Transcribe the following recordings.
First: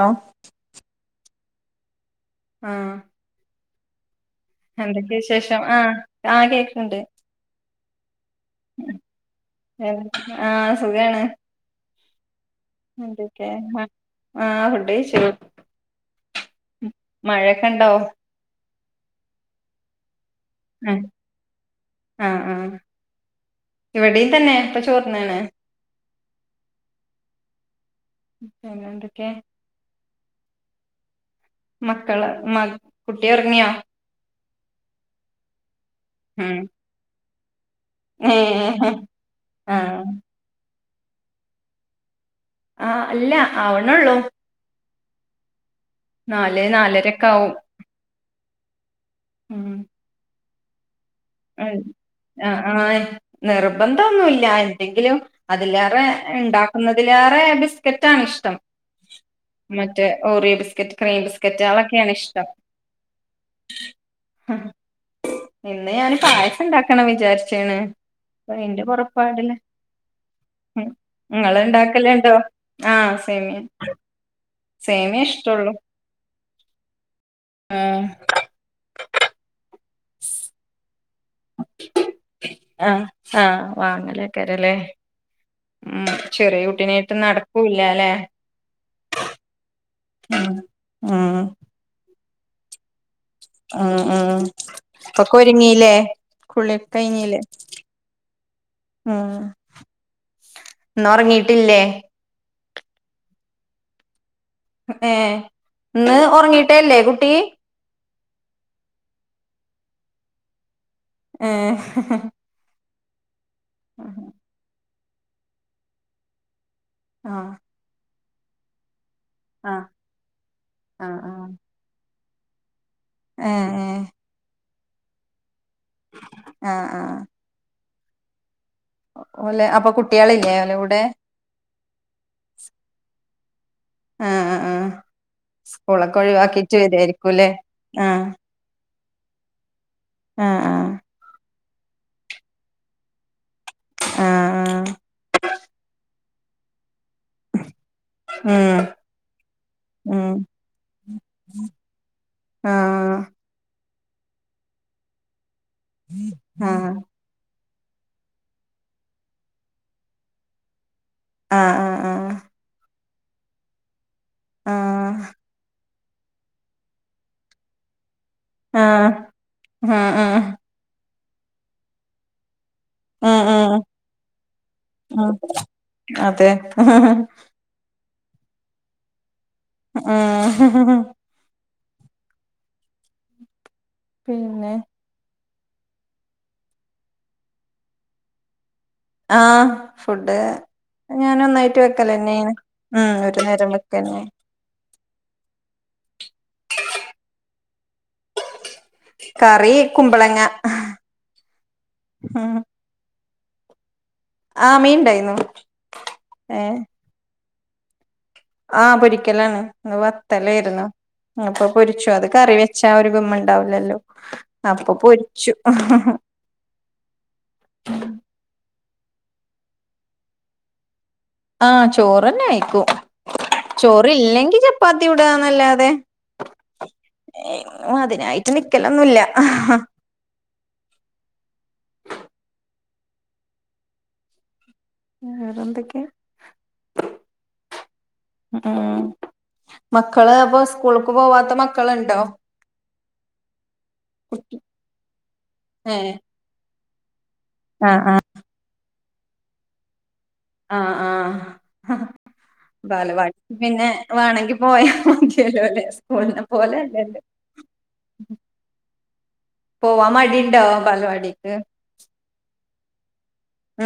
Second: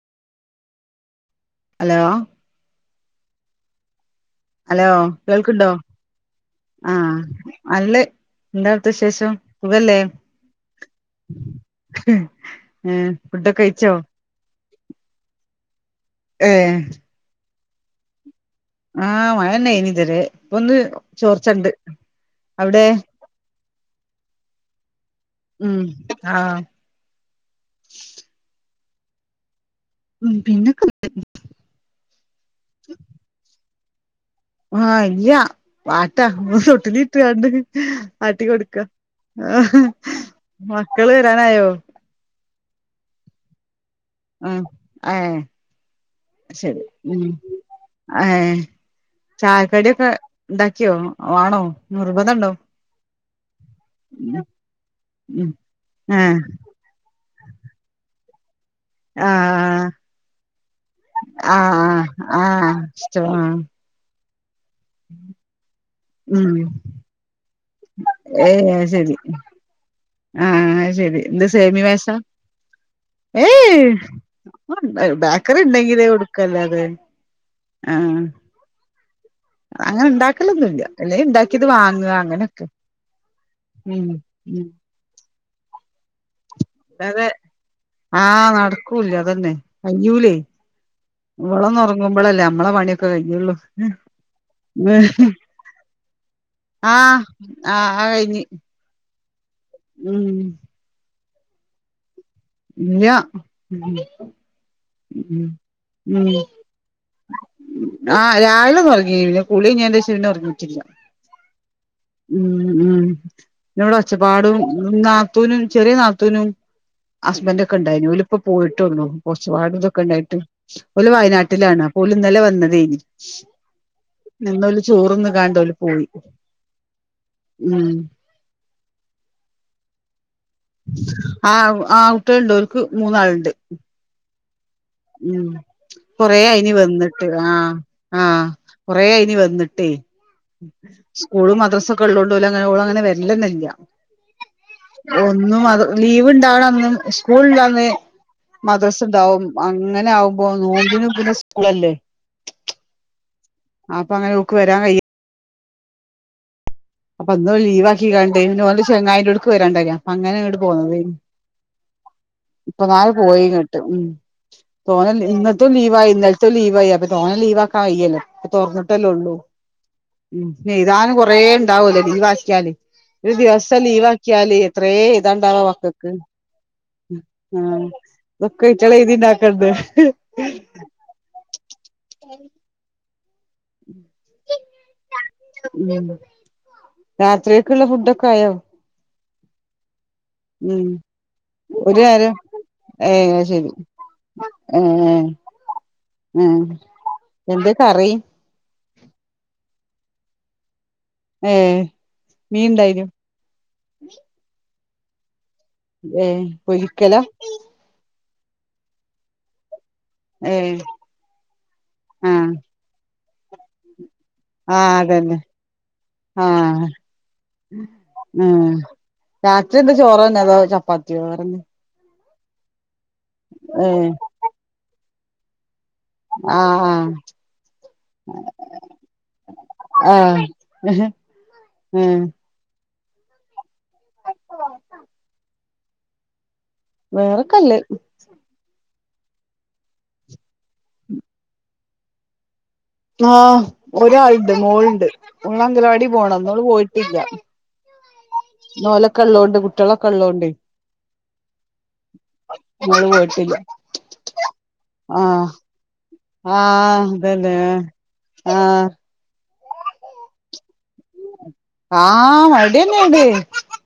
Hello hello ആഹ് hello എന്തൊക്കെ വിശേഷം കേൾക്കുണ്ടോ ആഹ് ആഹ് കേക്ക്ണ്ട് ആഹ് നല്ലേ എന്താടുത്തവിശേഷം സുഖല്ലേ? ആഹ് സുഖാണ് ഏ എന്തൊക്കെ ഫുഡൊക്കെ കഴിച്ചോ? ആഹ് ഫുഡ് കയിച്ചു. ഏഹ് മഴയൊക്കെ ണ്ടോ? ആഹ് മഴന്നെനിതരരെ ഇപ്പൊന്ന് ആഹ് ചോർച്ചുണ്ട് അവിടെ? ഇവിടിം ഇതന്നെ ഇപ്പൊ ചോർന്ന്ണ്. ഉം ആഹ് പിന്നെ എന്തൊക്കെ ഉ പിന്നെക്ക മക്കള് മ കുട്ടി ഉറങ്ങിയാ? ആഹ ഇല്ല്യ പാട്ടാ ഉം തൊട്ടിലിൽ ഇട്ട് കാണ്ട് ആട്ടി കൊടുക്ക. ഏഹ് ആഹ് മക്കള് വരാനായോ? ആഹ് ഇല്ല ആവ്വ്നൊള്ളൂ. ഉം ഏഹ് നാല് ശരി ഉം നാലരൊക്കെ ആവും ഏഹ് ഉം ചായക്കടി ഒക്കെ ഇണ്ടാക്കിയോ വാണോ ആഹ് നിർബന്ധ ണ്ടോ? ആഹ് നിർബന്ധന്നുല്ല എന്തെങ്കിലും ഉം അതിലേറെ ഏഹ് ഇണ്ട അതിലേറെ ബിസ്ക്കറ്റാണ് ഇഷ്ടം. ആഹ് മറ്റേ ഓറിയോ ബിസ്കറ്റ് ക്രീം ആഹ് ബിസ്കറ്റാളൊക്കെയാണ് ഇഷ്ടം. ആഹ് സ്റ്റോ ഉം ഇന്ന് ഞാന് ഉം പായസണ്ടാക്കണം വിചാര്ച്ച്ണ് ഏയ് അയിന്റെ അത് ശരി പൊറപ്പാടില്. ആഹ് ഉഹ് അത് ശരി എന്ത് സേമി പായസാ ഇങ്ങള്ണ്ടാക്കല്ണ്ടോ ആഹ് സേമിയം. ബേക്കറിണ്ടെങ്കില് കൊടുക്കല്ലാതെ ആഹ് അങ്ങനെ ഇണ്ടാക്കലൊന്നുല്ല അല്ലെയിണ്ടാ ക്കിതുവാങ്ങ അങ്ങനൊക്കെ ആഹ് ആഹ് ഉം ഉം വാങ്ങലേക്കാരല്ലേ ഉം ചെറിയ കുട്ടിനെയിട്ട് അല്ലാതെ നടക്കൂല്ലല്ലെ? ആഹ് നടകൂല്യ അതന്നെ ഉം ഉം കയ്യൂലേഇവളൊന്നൊറങ്ങുമ്പളല്ലേ നമ്മളെ പണി ക്കെ കയ്യൊള്ളൂ. ഉം ഉം ഒക്കെ ഒരുങ്ങില്ലേ കുളിയൊക്കെ ആഹ് കഴിഞ്ഞില്ലേ ആ അ കഴിഞ്ഞ്. ഉം ഉം ഇന്നൊറങ്ങീട്ടില്ലേ? ഇല്ല ഏഹ് ഉം ഇന്ന് ഉം ഒറങ്ങിട്ടേല്ലേ കുട്ടി? ആഹ് രാവിലൊന്നറങ്ങി പിന്നെ കുളിയയിഞ്ഞേൻ്റേഷം പിന്നെ ഒറങ്ങീട്ടില്ല. ഏഹ് ഉം ഉം ഇന്ന്വ്ടൊച്ചപ്പാടും നാത്തൂനും ചെറിയ നാത്തൂനും ആഹ് ഹസ്ബൻ്റൊക്കെ ഉണ്ടായിന് ഓലിപ്പോ പോയിട്ടൊള്ളു ആഹ് ഒച്ച്പാടുതൊക്കെണ്ടായിട്ട് ഓല് ആഹ് ആഹ് വയനാട്ടിലാണ്. ഓൽ ഇന്നലെ വന്നതെയ്ന്. ഏഹ് ഏഹ് നിന്നോല് ചോറ്ന്ന്ക്കാണ്ടോല് പോയി. ആഹ് ആഹ് ഉം ഓലെ അപ്പൊ കുട്ട്യാളില്ലേ ആഹ് ആഹ് കുട്ടിയാള്ണ്ട് ഓല്ക്ക് മൂന്നാളുണ്ട്. ആഹ് ആഹ് ആഹ് ഉം സ്കൂളൊക്കെ കൊറേ അയിനി ഒഴിവാക്കിട്ട് വന്നിട്ട് വരുവായിരിക്കുംല്ലേ ആഹ് ആഹ് കൊറേ ആയ്നി വെന്ന്ട്ടേ. ആഹ് ആഹ് സ്കൂളും മദ്രസൊക്കെ ഉള്ളോണ്ട് ഓല ങ്ങനെ ഓളങ്ങനെ വെര്ലന്നെ ഇല്ല. ആഹ് ഒന്നു അത് ലീവ്ണ്ടാവണന്ന് സ്കൂള് ഇല്ലന്ന് ആഹ് മദ്രസ്ണ്ടാവും ഉം ഉം അങ്ങനാവുമ്പോ നോമ്പിനും പിന്നെ സ്കൂളല്ലേ. ആഹ് അപ്പങ്ങനെ ഓക്ക് വരാൻ കഴി ആഹ് അപ്പന്നോല് ലീവാക്കിക്കാണ്ടേയ് പിന്നോന്റെ ചെങ്ങായിന്റോട്ക്ക് വരാണ്ടായ്നി അപ്പഅങ്ങനെങ്ങട്ട് പോന്നതേയ്ന്ന് ആഹ് ആഹ് ഇപ്പന്നാരെ പോയിങ്ങട്ട് ഉം തോനെൽ ആഹ് ഇന്നത്തും ലീവായി ഇന്നൽ ത്തു ലീവായി അപ്പൊ തോനെ ലീവാക്കാൻ വെയ്യല്ലോ ഇപ്പ തൊർന്ന്ട്ടല്ലേ ആഹ് ഒള്ളൂ ആഹ് ആഹ് ആഹ് ഉം ന്നെ എഴ്താനും കൊറേ ഇണ്ടാവൊല്ലോ ലീവാക്കിയാല്. ഒരു ഉം ഉം ദിവസം ലീവാക്കിയാല് എത്രേ ഉം എഴ്താണ്ടാവാ മക്കക്ക്. അതെ ആഹ് തൊക്കെ അയ്റ്റാളെഴുതിണ്ടാക്കണ്ടേ. അഹ് ആഹ് പിന്നെ ഞമ് [unintelligible] രാത്രികക്ക്‌ള്ള ഫുഡൊക്കായോ ആഹ് ഫുഡ് ഉം ഞാൻ ഒന്നായിട്ട് ഒരു നേരം വെക്കലെന്നേയ്ന്ന് ഉം ഒര്നേരം വെക്കന്നേണ് അങ്ങനെ ഉം എന്താ കറി കറി കുമ്പളങ്ങ ഏഹ് ഉം മീൻ ഇണ്ടായിനോ ആഹ് മീൻ ഇണ്ടായ്ന്നു ഏഹ് പൊരിക്കലാ ആഹ് പൊരിക്കലാണ് ഇന്ന് ഏ വത്തലേര്ന്നു അപ്പൊ പൊരിച്ചു അത് ആഹ് കറി വെച്ചാ ഒരു ഗുമ്മ്ണ്ടാവുല്ലല്ലോ ആഹ് അപ്പൊ അതന്നെ പൊരിച്ചു ഉം ആഹ് ഉം രാത്രി എന്താ ചോറെന്നെ അതോ ചപ്പാത്തിയോ വേറെൻ ആഹ് ചോറെന്നെ കഴിക്കും ഏ ചോറ് ഇല്ലെങ്കി ചപ്പാത്തി ചുടാന്നല്ലാതെ ആഹ് ഇങ്ങനതിനായിട്ട് നിക്കലൊന്നും ഇല്ല ആഹ് ഉം ഉം വേറെന്തെക്കെ വേറെക്കല്ലഹ് ഉം മക്കള് അപ്പൊ സ്കൂൾക്ക് പോവാത്ത മക്കള്ണ്ടോ ആഹ് ഒരാള്ണ്ട് മോള്ണ്ട് മോള അംഗനവാടി ഏഹ് പോണം ഇന്നവള് പോയിട്ടില്ല ആഹ് ആഹ് ഓലക്കൊള്ളോണ്ട് കുട്ടികളക്കൊള്ളോണ്ട് ആഹ് ആഹ് ഇന്നോള് പോയിട്ടില്ല ബാലവാടിക്ക് പിന്നെ വേണങ്കി പോയാ മതിയല്ലോ അല്ലേ സ്കൂളിന പോലെ അല്ലല്ലോ അതേലെ ആഹ് പോവാൻ മടി ഇണ്ടോ ബാലവാടിക്ക് ആഹ് മടിയന്നെ ഇത്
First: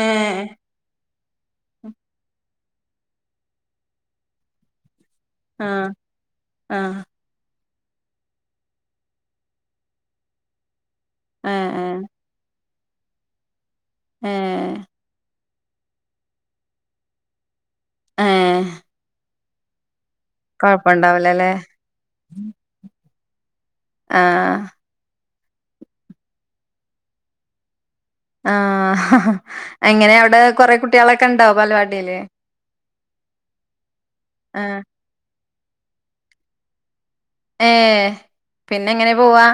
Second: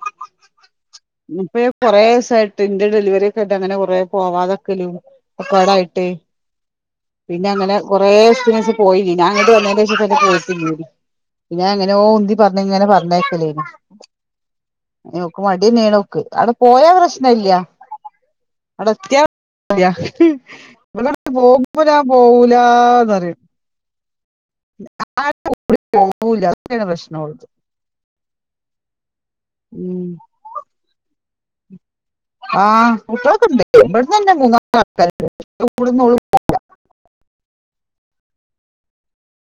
ഏഹ് ഇപ്പഴ് കൊറേ സായിട്ട് ഇന്റെ ഡെലിവറി ഓക്കായിട്ട് അങ്ങനെ കൊറേ പോവാതാക്കലും ഇപ്പ ആഹ് അതായിട്ട് ആഹ് പിന്ന അങ്ങനെ കൊറേ ദിവസത്തിന് ശേഷം പോയില്ലേനു ഞാൻ അങ്ങട്ട് വന്നേനേഷം [unintelligible] ഏ പിന്ന ഏ അങ്ങന ഓ ഉന്തി പറഞ്ഞങ്ങന പറഞ്ഞേക്കലേ ഏ പിന്നവക്ക് മ [unintelligible] അവിടെ പോയാ പ്രശ്ന ഇല്യ ഏ അവടെ എത്തിയാ [unintelligible] ഇവള [unintelligible] കൊഴപ്പണ്ടാവൂലല്ലേ പോവൂലാ പോവൂലാന്ന് പറയും ആഹ് [unintelligible] [unintelligible] പോവൂല്ല അതൊക്കെയാണ് പ്രശ്ന ഒള്ള് ആഹ് ഉം എങ്ങനെ അവടെ കൊറേ കുട്ടികളൊക്കെ ഇണ്ടോ ബാലവാടിയില് ആഹ് കുട്ടികളൊക്കെണ്ട് ഇവിടന്ന് തന്നെ മൂന്നാല് ആഹ് ആൾക്കാര്ണ്ട് [unintelligible] ഏഹ് പിന്നെ എങ്ങനാ പോവാ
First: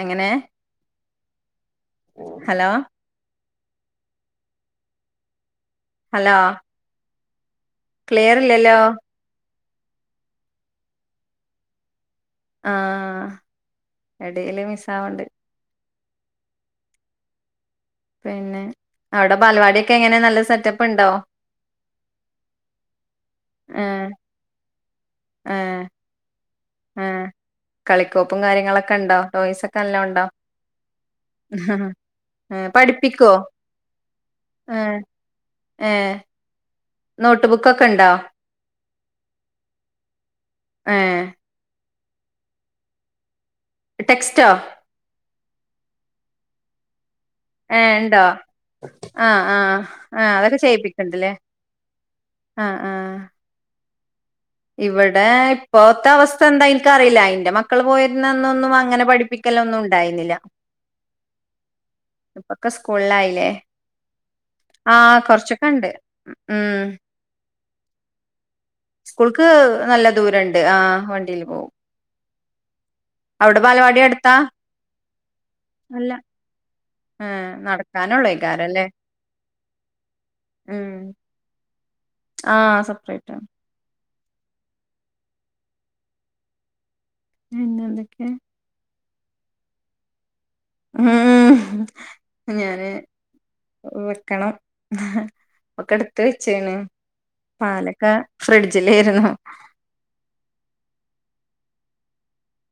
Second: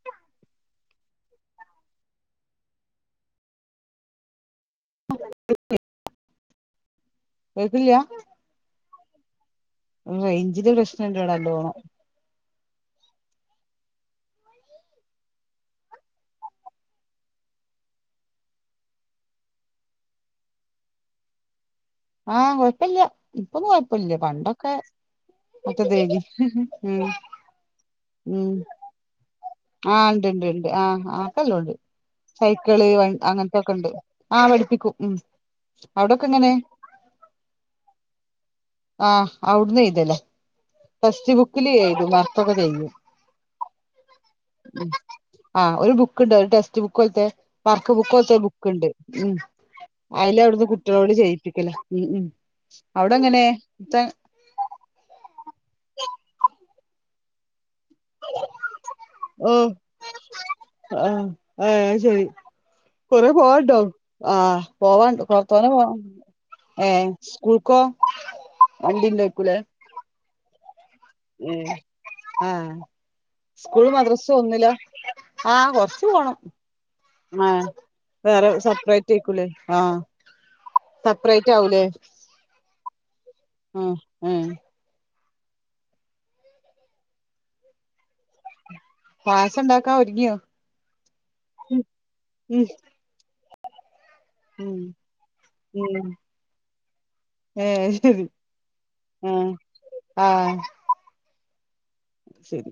എങ്ങനെ ഹലോ [unintelligible] ഹലോ കേക്ക്ണ്ല്ല്യ ക്ലിയർ ഇല്ലല്ലോ റേഞ്ചിന്റ പ്രശ്നംണ്ട് ഇവടെ നല്ലോണം ആഹ് എടേല് മിസ് ആവ്ണ്ട് പിന്നെ അവിടെ ബാലവാടിയൊക്കെ എങ്ങനെ നല്ല സെറ്റപ്പ് ണ്ടോ ആഹ്‌ കൊഴപ്പല്ല്യ ഇപ്പൊന്നും ഏഹ് കൊഴപ്പല്ല്യ പണ്ടൊക്കെ മറ്റതെയ്നി ആഹ് കളിക്കോപ്പും കാര്യങ്ങളൊക്കെണ്ടോ ആഹ്‌ ണ്ട് ണ്ട് ണ്ട് ആഹ് ആഹ്‌ ഇപ്പ ന്നല്ലോണ്ട് ഉണ്ടോ ഏഹ് സൈക്കിള് വ പഠിപ്പിക്കോ അങ്ങനത്തൊക്കെണ്ട് ആഹ്‌ പഠിപ്പിക്കും ഏഹ് ഉം ഏഹ് അവിടെക്കെ എങ്ങനെ നോട്ട് ബുക്ക്ക്കൊക്കെണ്ടോ ആഹ് അവിട്ന്ന് എയ്തല ഏഹ് ടെസ്റ്റ് ബുക്കില് എയുതും വർക്ക് ഒക്കെ [unintelligible] ടെക്സ്റ്റോ ആഹ്‌ ഒരു ബുക്കുണ്ട് ഒരു ടെക്സ്റ്റ് ബുക്ക് പോലത്തെ വർക്ക് ഏഹ് ഇണ്ടോ ബുക്കോൽത്ത ബുക്ക്ണ്ട് ഉം ആഹ് ആഹ് ആഹ് അതൊക്കെ അയ്ലവിടുന്ന് കുട്ടികളോട് ചെയ്യിപ്പിക്ക്ണ്ട്ല്ലേ ചെയ്യിപ്പിക്കല ഉം ഉം അവിടെങ്ങനെ [unintelligible] ഇവടെ ഇപ്പോത്തെ അവസ്ഥ എന്താ ഇൻക്കറീല്ല ഇന്റെ മക്കള് പോയ ഇന്നൊന്നൊന്നും അങ്ങനെ പഠിപ്പിക്കലൊന്നും ഉണ്ടായിരുന്നില്ല ആഹ്‌ ഏഹ്‌ ശെരി ഇപ്പൊക്കെ കൊറെ സ്കൂളിലായില്ലേ പോവാണ്ടോ ആഹ്‌ ആഹ് പോവാണ്ട് [unintelligible] പോവാ കൊറച്ചൊക്കെണ്ട് ഉം ഏഹ്‌ സ്കൂൾക്കോ വണ്ടി സ്കൂൾക്ക് നല്ല ദൂരണ്ട് ആഹ്‌ വ ഉം ആഹ്‌ അവിടെ സ്കൂള് ബാലവാടി മദ്രസ അടുത്താ ഒന്നിലാ ആഹ്‌ കൊറച്ച് അല്ല പോണം ഏഹ് ആഹ്‌ വേറെ നടക്കാനൊള്ളേക്കാരല്ലേ സെപ്പറേറ്റ് ഏക്കൂലേ ആഹ്‌ സെപ്പറേറ്റ് ആവുംലേ ആഹ്‌ സെപ്പറേറ്റാ ആഹ്‌ ഏഹ് പിന്നെന്തൊക്കെ പാസണ്ടാക്കാനൊരിങ്ങിയോ ഉം ഉം ഞാന് വെക്കണം ഒക്കെ ഉം ഇട്ത്ത് വെച്ക്ണ് ഏ പാലക്കെ ഫ്രിഡ്ജിലേര്ന്നു ആഹ്‌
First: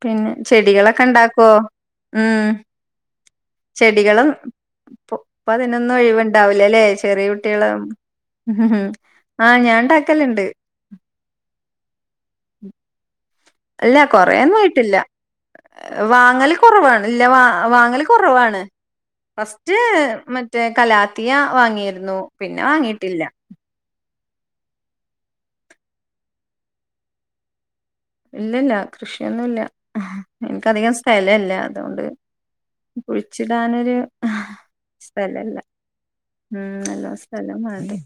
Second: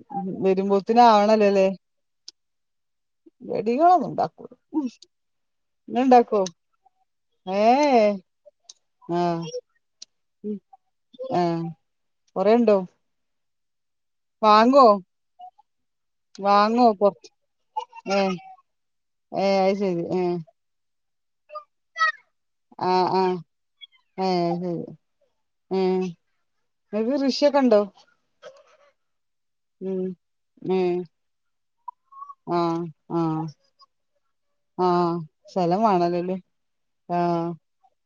പിന്നെ വരുമ്പോത്തിന് ചെടികളൊക്കെണ്ടാക്കോ ഉം ചെടികളൊന്നും ചെടികളും ഉണ്ടാക്കുല ഇപ്പൊ ഇപ്പതിനൊന്നും ഒഴിവുണ്ടാവില്ലല്ലെ ചെറിയ ഏ കുട്ടികളാവുമ്പോ ഉം ആഹ് ഞാൻ ണ്ടാക്കല്ണ്ട് ആഹ്‌ കൊറെണ്ടോ ഇല്ല കൊറേൊന്നും ആയിട്ടില്ല വാങ്ങല് വാങ്ങോ കൊറവാണ് ഇല്ല കൊറച്ച് വാ വാങ്ങല് ഏ കൊറവാണ് ഏ അത് ഫസ്റ്റ് ശരി ഏ മറ്റേ കലാത്തിയ വാങ്ങിയിരുന്നു. പിന്നെ ആഹ്‌ വാങ്ങിയിട്ടില്ല ആഹ്‌ ഏഹ് ശെരി ഏഹ് ങ്ങക്ക് കൃഷിയൊക്കെണ്ടോ ഇല്ലല്ല കൃഷിയൊന്നുല്ല ഏ ഞങ്ങൾക്കധികം സ്ഥലല്ല അതോണ്ട് ആഹ ആഹ കുഴിച്ചിടാനൊരു ആഹ സ്ഥലല്ല സ്ഥലം വേണല്ലോല്ലേ ഉം നല്ലോം ആഹ് സ്ഥലം വാണ്ടേ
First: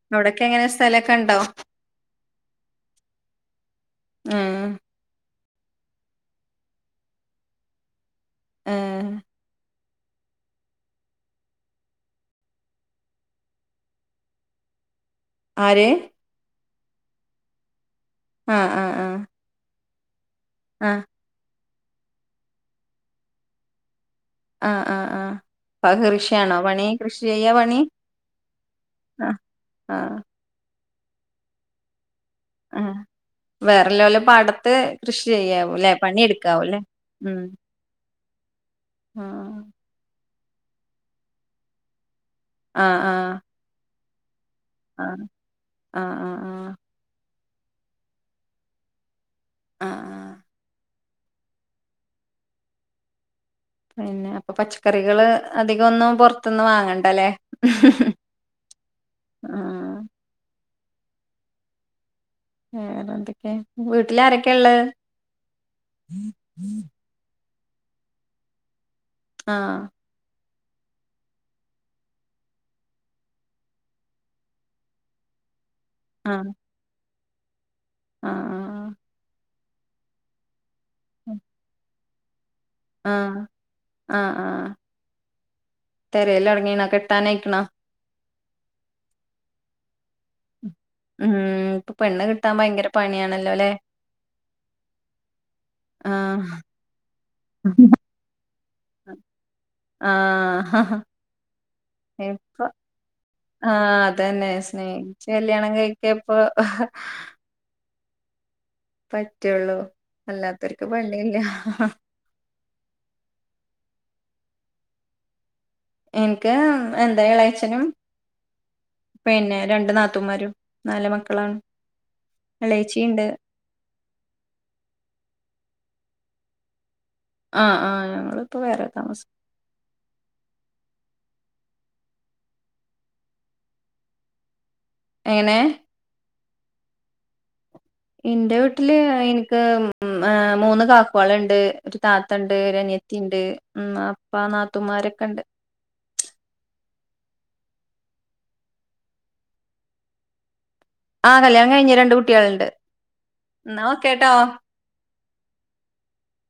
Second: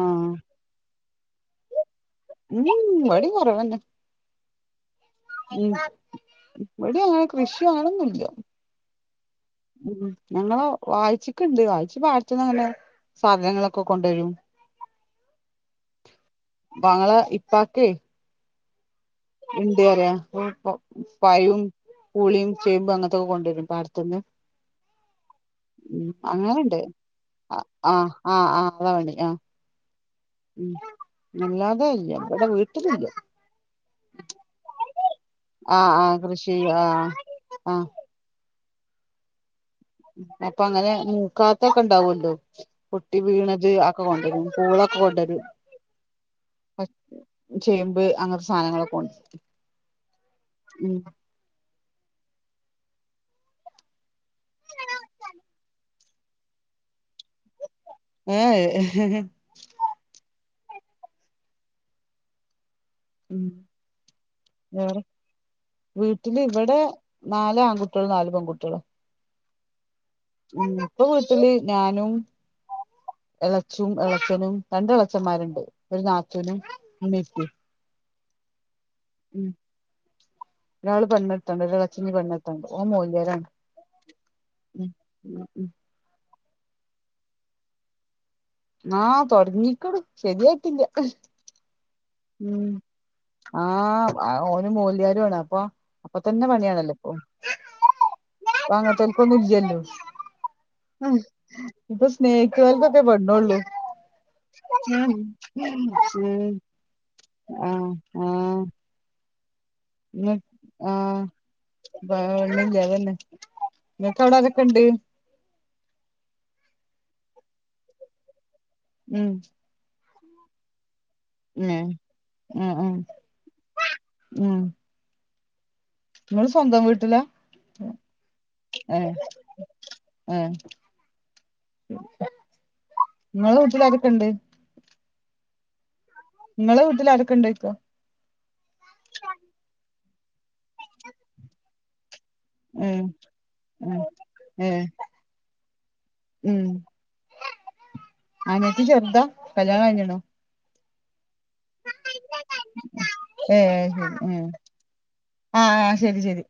ആഹ് അവിടൊക്കെ എങ്ങനെ സ്ഥ സ്ഥലൊക്കെണ്ടോ ഉം ഇവടിം കൊറവെന്നേ ആഹ്‌ ഉം ഇവിടി അങ്ങനെ കൃഷോ അങ്ങനൊന്നുല്ല ഏഹ് ഉം ഞങ്ങളേ വായിച്ചിക്ണ്ട് വായിച് പാടത്ന്ന ങ്ങനെ സാധനങ്ങളൊക്കെ കൊണ്ടുവരും ആര് ബങ്ങള ഇപ്പക്കെ ആഹ ആഹ ആഹ എന്ത് പറ പറയാ പഴവും പുളിയും ചേമ്പും അങ്ങനത്തൊക്കെ കൊണ്ടുവരും പാടത്തിന്ന്. ആഹ്ആഹ്ആഹ് ഇപാക് കൃഷിയാണോ അങ്ങനെണ്ട് പണി കൃഷി ചെയ്യ ആഹ് പണി ആഹ് ആഹ് ആഹ് അതാ പണി ആ ആഹ് ആഹ ഉം അല്ലാതെ അല്ല ഇവിടെ വീട്ടിലില്ല വേറെ ലോലെ പാടത്ത് കൃഷി ചെയ്യാവൂ ആഹ് ല്ലെ ആഹ് കൃഷി പണിയെടുക്കാവൂ ല്ലേ ആഹ് ഉം ആഹ് ആ ഹ് അപ്പൊ അങ്ങനെ മൂക്കാത്തെ ഒക്കെ ഇണ്ടാവല്ലോ ആഹ് പൊട്ടി വീണത് ഒക്കെ കൊണ്ടരും പൂളൊക്കെ ആഹ് കൊണ്ടരും ആഹ് ആഹ് ആഹ് ആഹ് പ ചേമ്പ് അങ്ങനത്തെ സാധനങ്ങളൊക്കെ കൊണ്ട് - ആഹ് ആഹ് ഉം പിന്നെ അപ്പൊ പച്ചക്കറികള് അധികം ഒന്നും പൊറത്ത്ന്ന് വാങ്ങണ്ടല്ലേ? ഏഹ് ഹി ഹി ആഹ് വേറെ ഉം എന്തൊക്കെ? വീട്ടില് ആരൊക്കെ ഉള്ളെ? വേറെ വീട്ടില് ഇവിടെ നാല് ആൺകുട്ടികളും നാല് പെൺകുട്ടികളും. ആഹ് ഉം ഇപ്പൊ വീട്ടില് ഞാനും എളച്ചും എളച്ചനും രണ്ട് എളച്ചന്മാരുണ്ട് ഒരു ആഹ് നാത്തൂനും ഉമ്മേ ഉപ്പിം. ആഹ് ആ ഒരാള് പെണ്ണെട്ടാണ്ട് ഒരെളെച്ച ഞ്ഞ് പെണ്ണെട്ടാണ്ട്. ഓൻ ആഹ് മോല്യാരാണ്. തെരേൽ എറങ്ങീണോ? കിട്ടാൻ അയിക്ക്ണോ? ആഹ് തൊടങ്ങീക്ക്ണ് ശരിയായിട്ടില്ല. ഉം പെണ്ണ് കിട്ടാൻ ഉം ഭയങ്കര പണിയാണല്ലോല്ലേ ആഹ് ഓന് മോല്യാരു ആണ് അപ്പം. അപ്പൊ തന്നെ ആഹ് പണിയാണല്ലോ ഇപ്പൊ. ഇപ്പ അങ്ങനത്തോലികൊന്നും ഇല്ല്യാല്ലോ? ആഹ് ഇപ്പൊ സ്നേഹിക്ക്ണോൽക്കൊക്കെ പെണൊള്ളു. ആഹ് അതന്നെ സ്നേഹിച്ച് കല്യാണം കഴിക്കാ ഇപ്പൊ ആഹ് ആഹ് പറ്റൊളു. ഉം ആഹ് ഒന്നുല്ല അതന്നെ ഇങ്ങക്ക് അവിടെ ആരൊക്കെ ഉണ്ട്? എനിക്ക് എന്താ എളേച്ചനും ഉം പിന്നെ രണ്ട് നാത്തൂമാരും നാല് മക്കളാണ് ഏ ആ ആ എളേച്ചിണ്ട്. ഉം ഇങ്ങള് സ്വന്തം വീട്ടില? ആഹ് ആഹ് ഞങ്ങളിപ്പോ വേറെ താമസം. ഏഹ് ഇങ്ങെളെ വീട്ടിലാരൊക്കെ ഇണ്ട്? എങ്ങനെ? ഇങ്ങളെ വീട്ടിൽ ആരൊ കെഇണ്ട് ചോയ്ക്ക? ഇന്റെ വീട്ടില് ഇനിക്ക് മൂന്ന് കാക്കുവാളുണ്ട്. ഒരു താത്തണ്ട് ഒരു ഉം അനിയത്തി ഉണ്ട് ഉമ്മ ഉം അപ്പ ഏ നാത്തുൻമാരൊക്കെ ഉണ്ട്. ഉം അനിയത്തി ചെറുതാ കല്യാണം കഴിഞ്ഞ്ണോ? ആഹ് കല്യാണം കഴിഞ് രണ്ട് കുട്ടികളുണ്ട് ന്നാ ഓക്കെട്ടോ. ആഹ് ആ ശരി ശരി.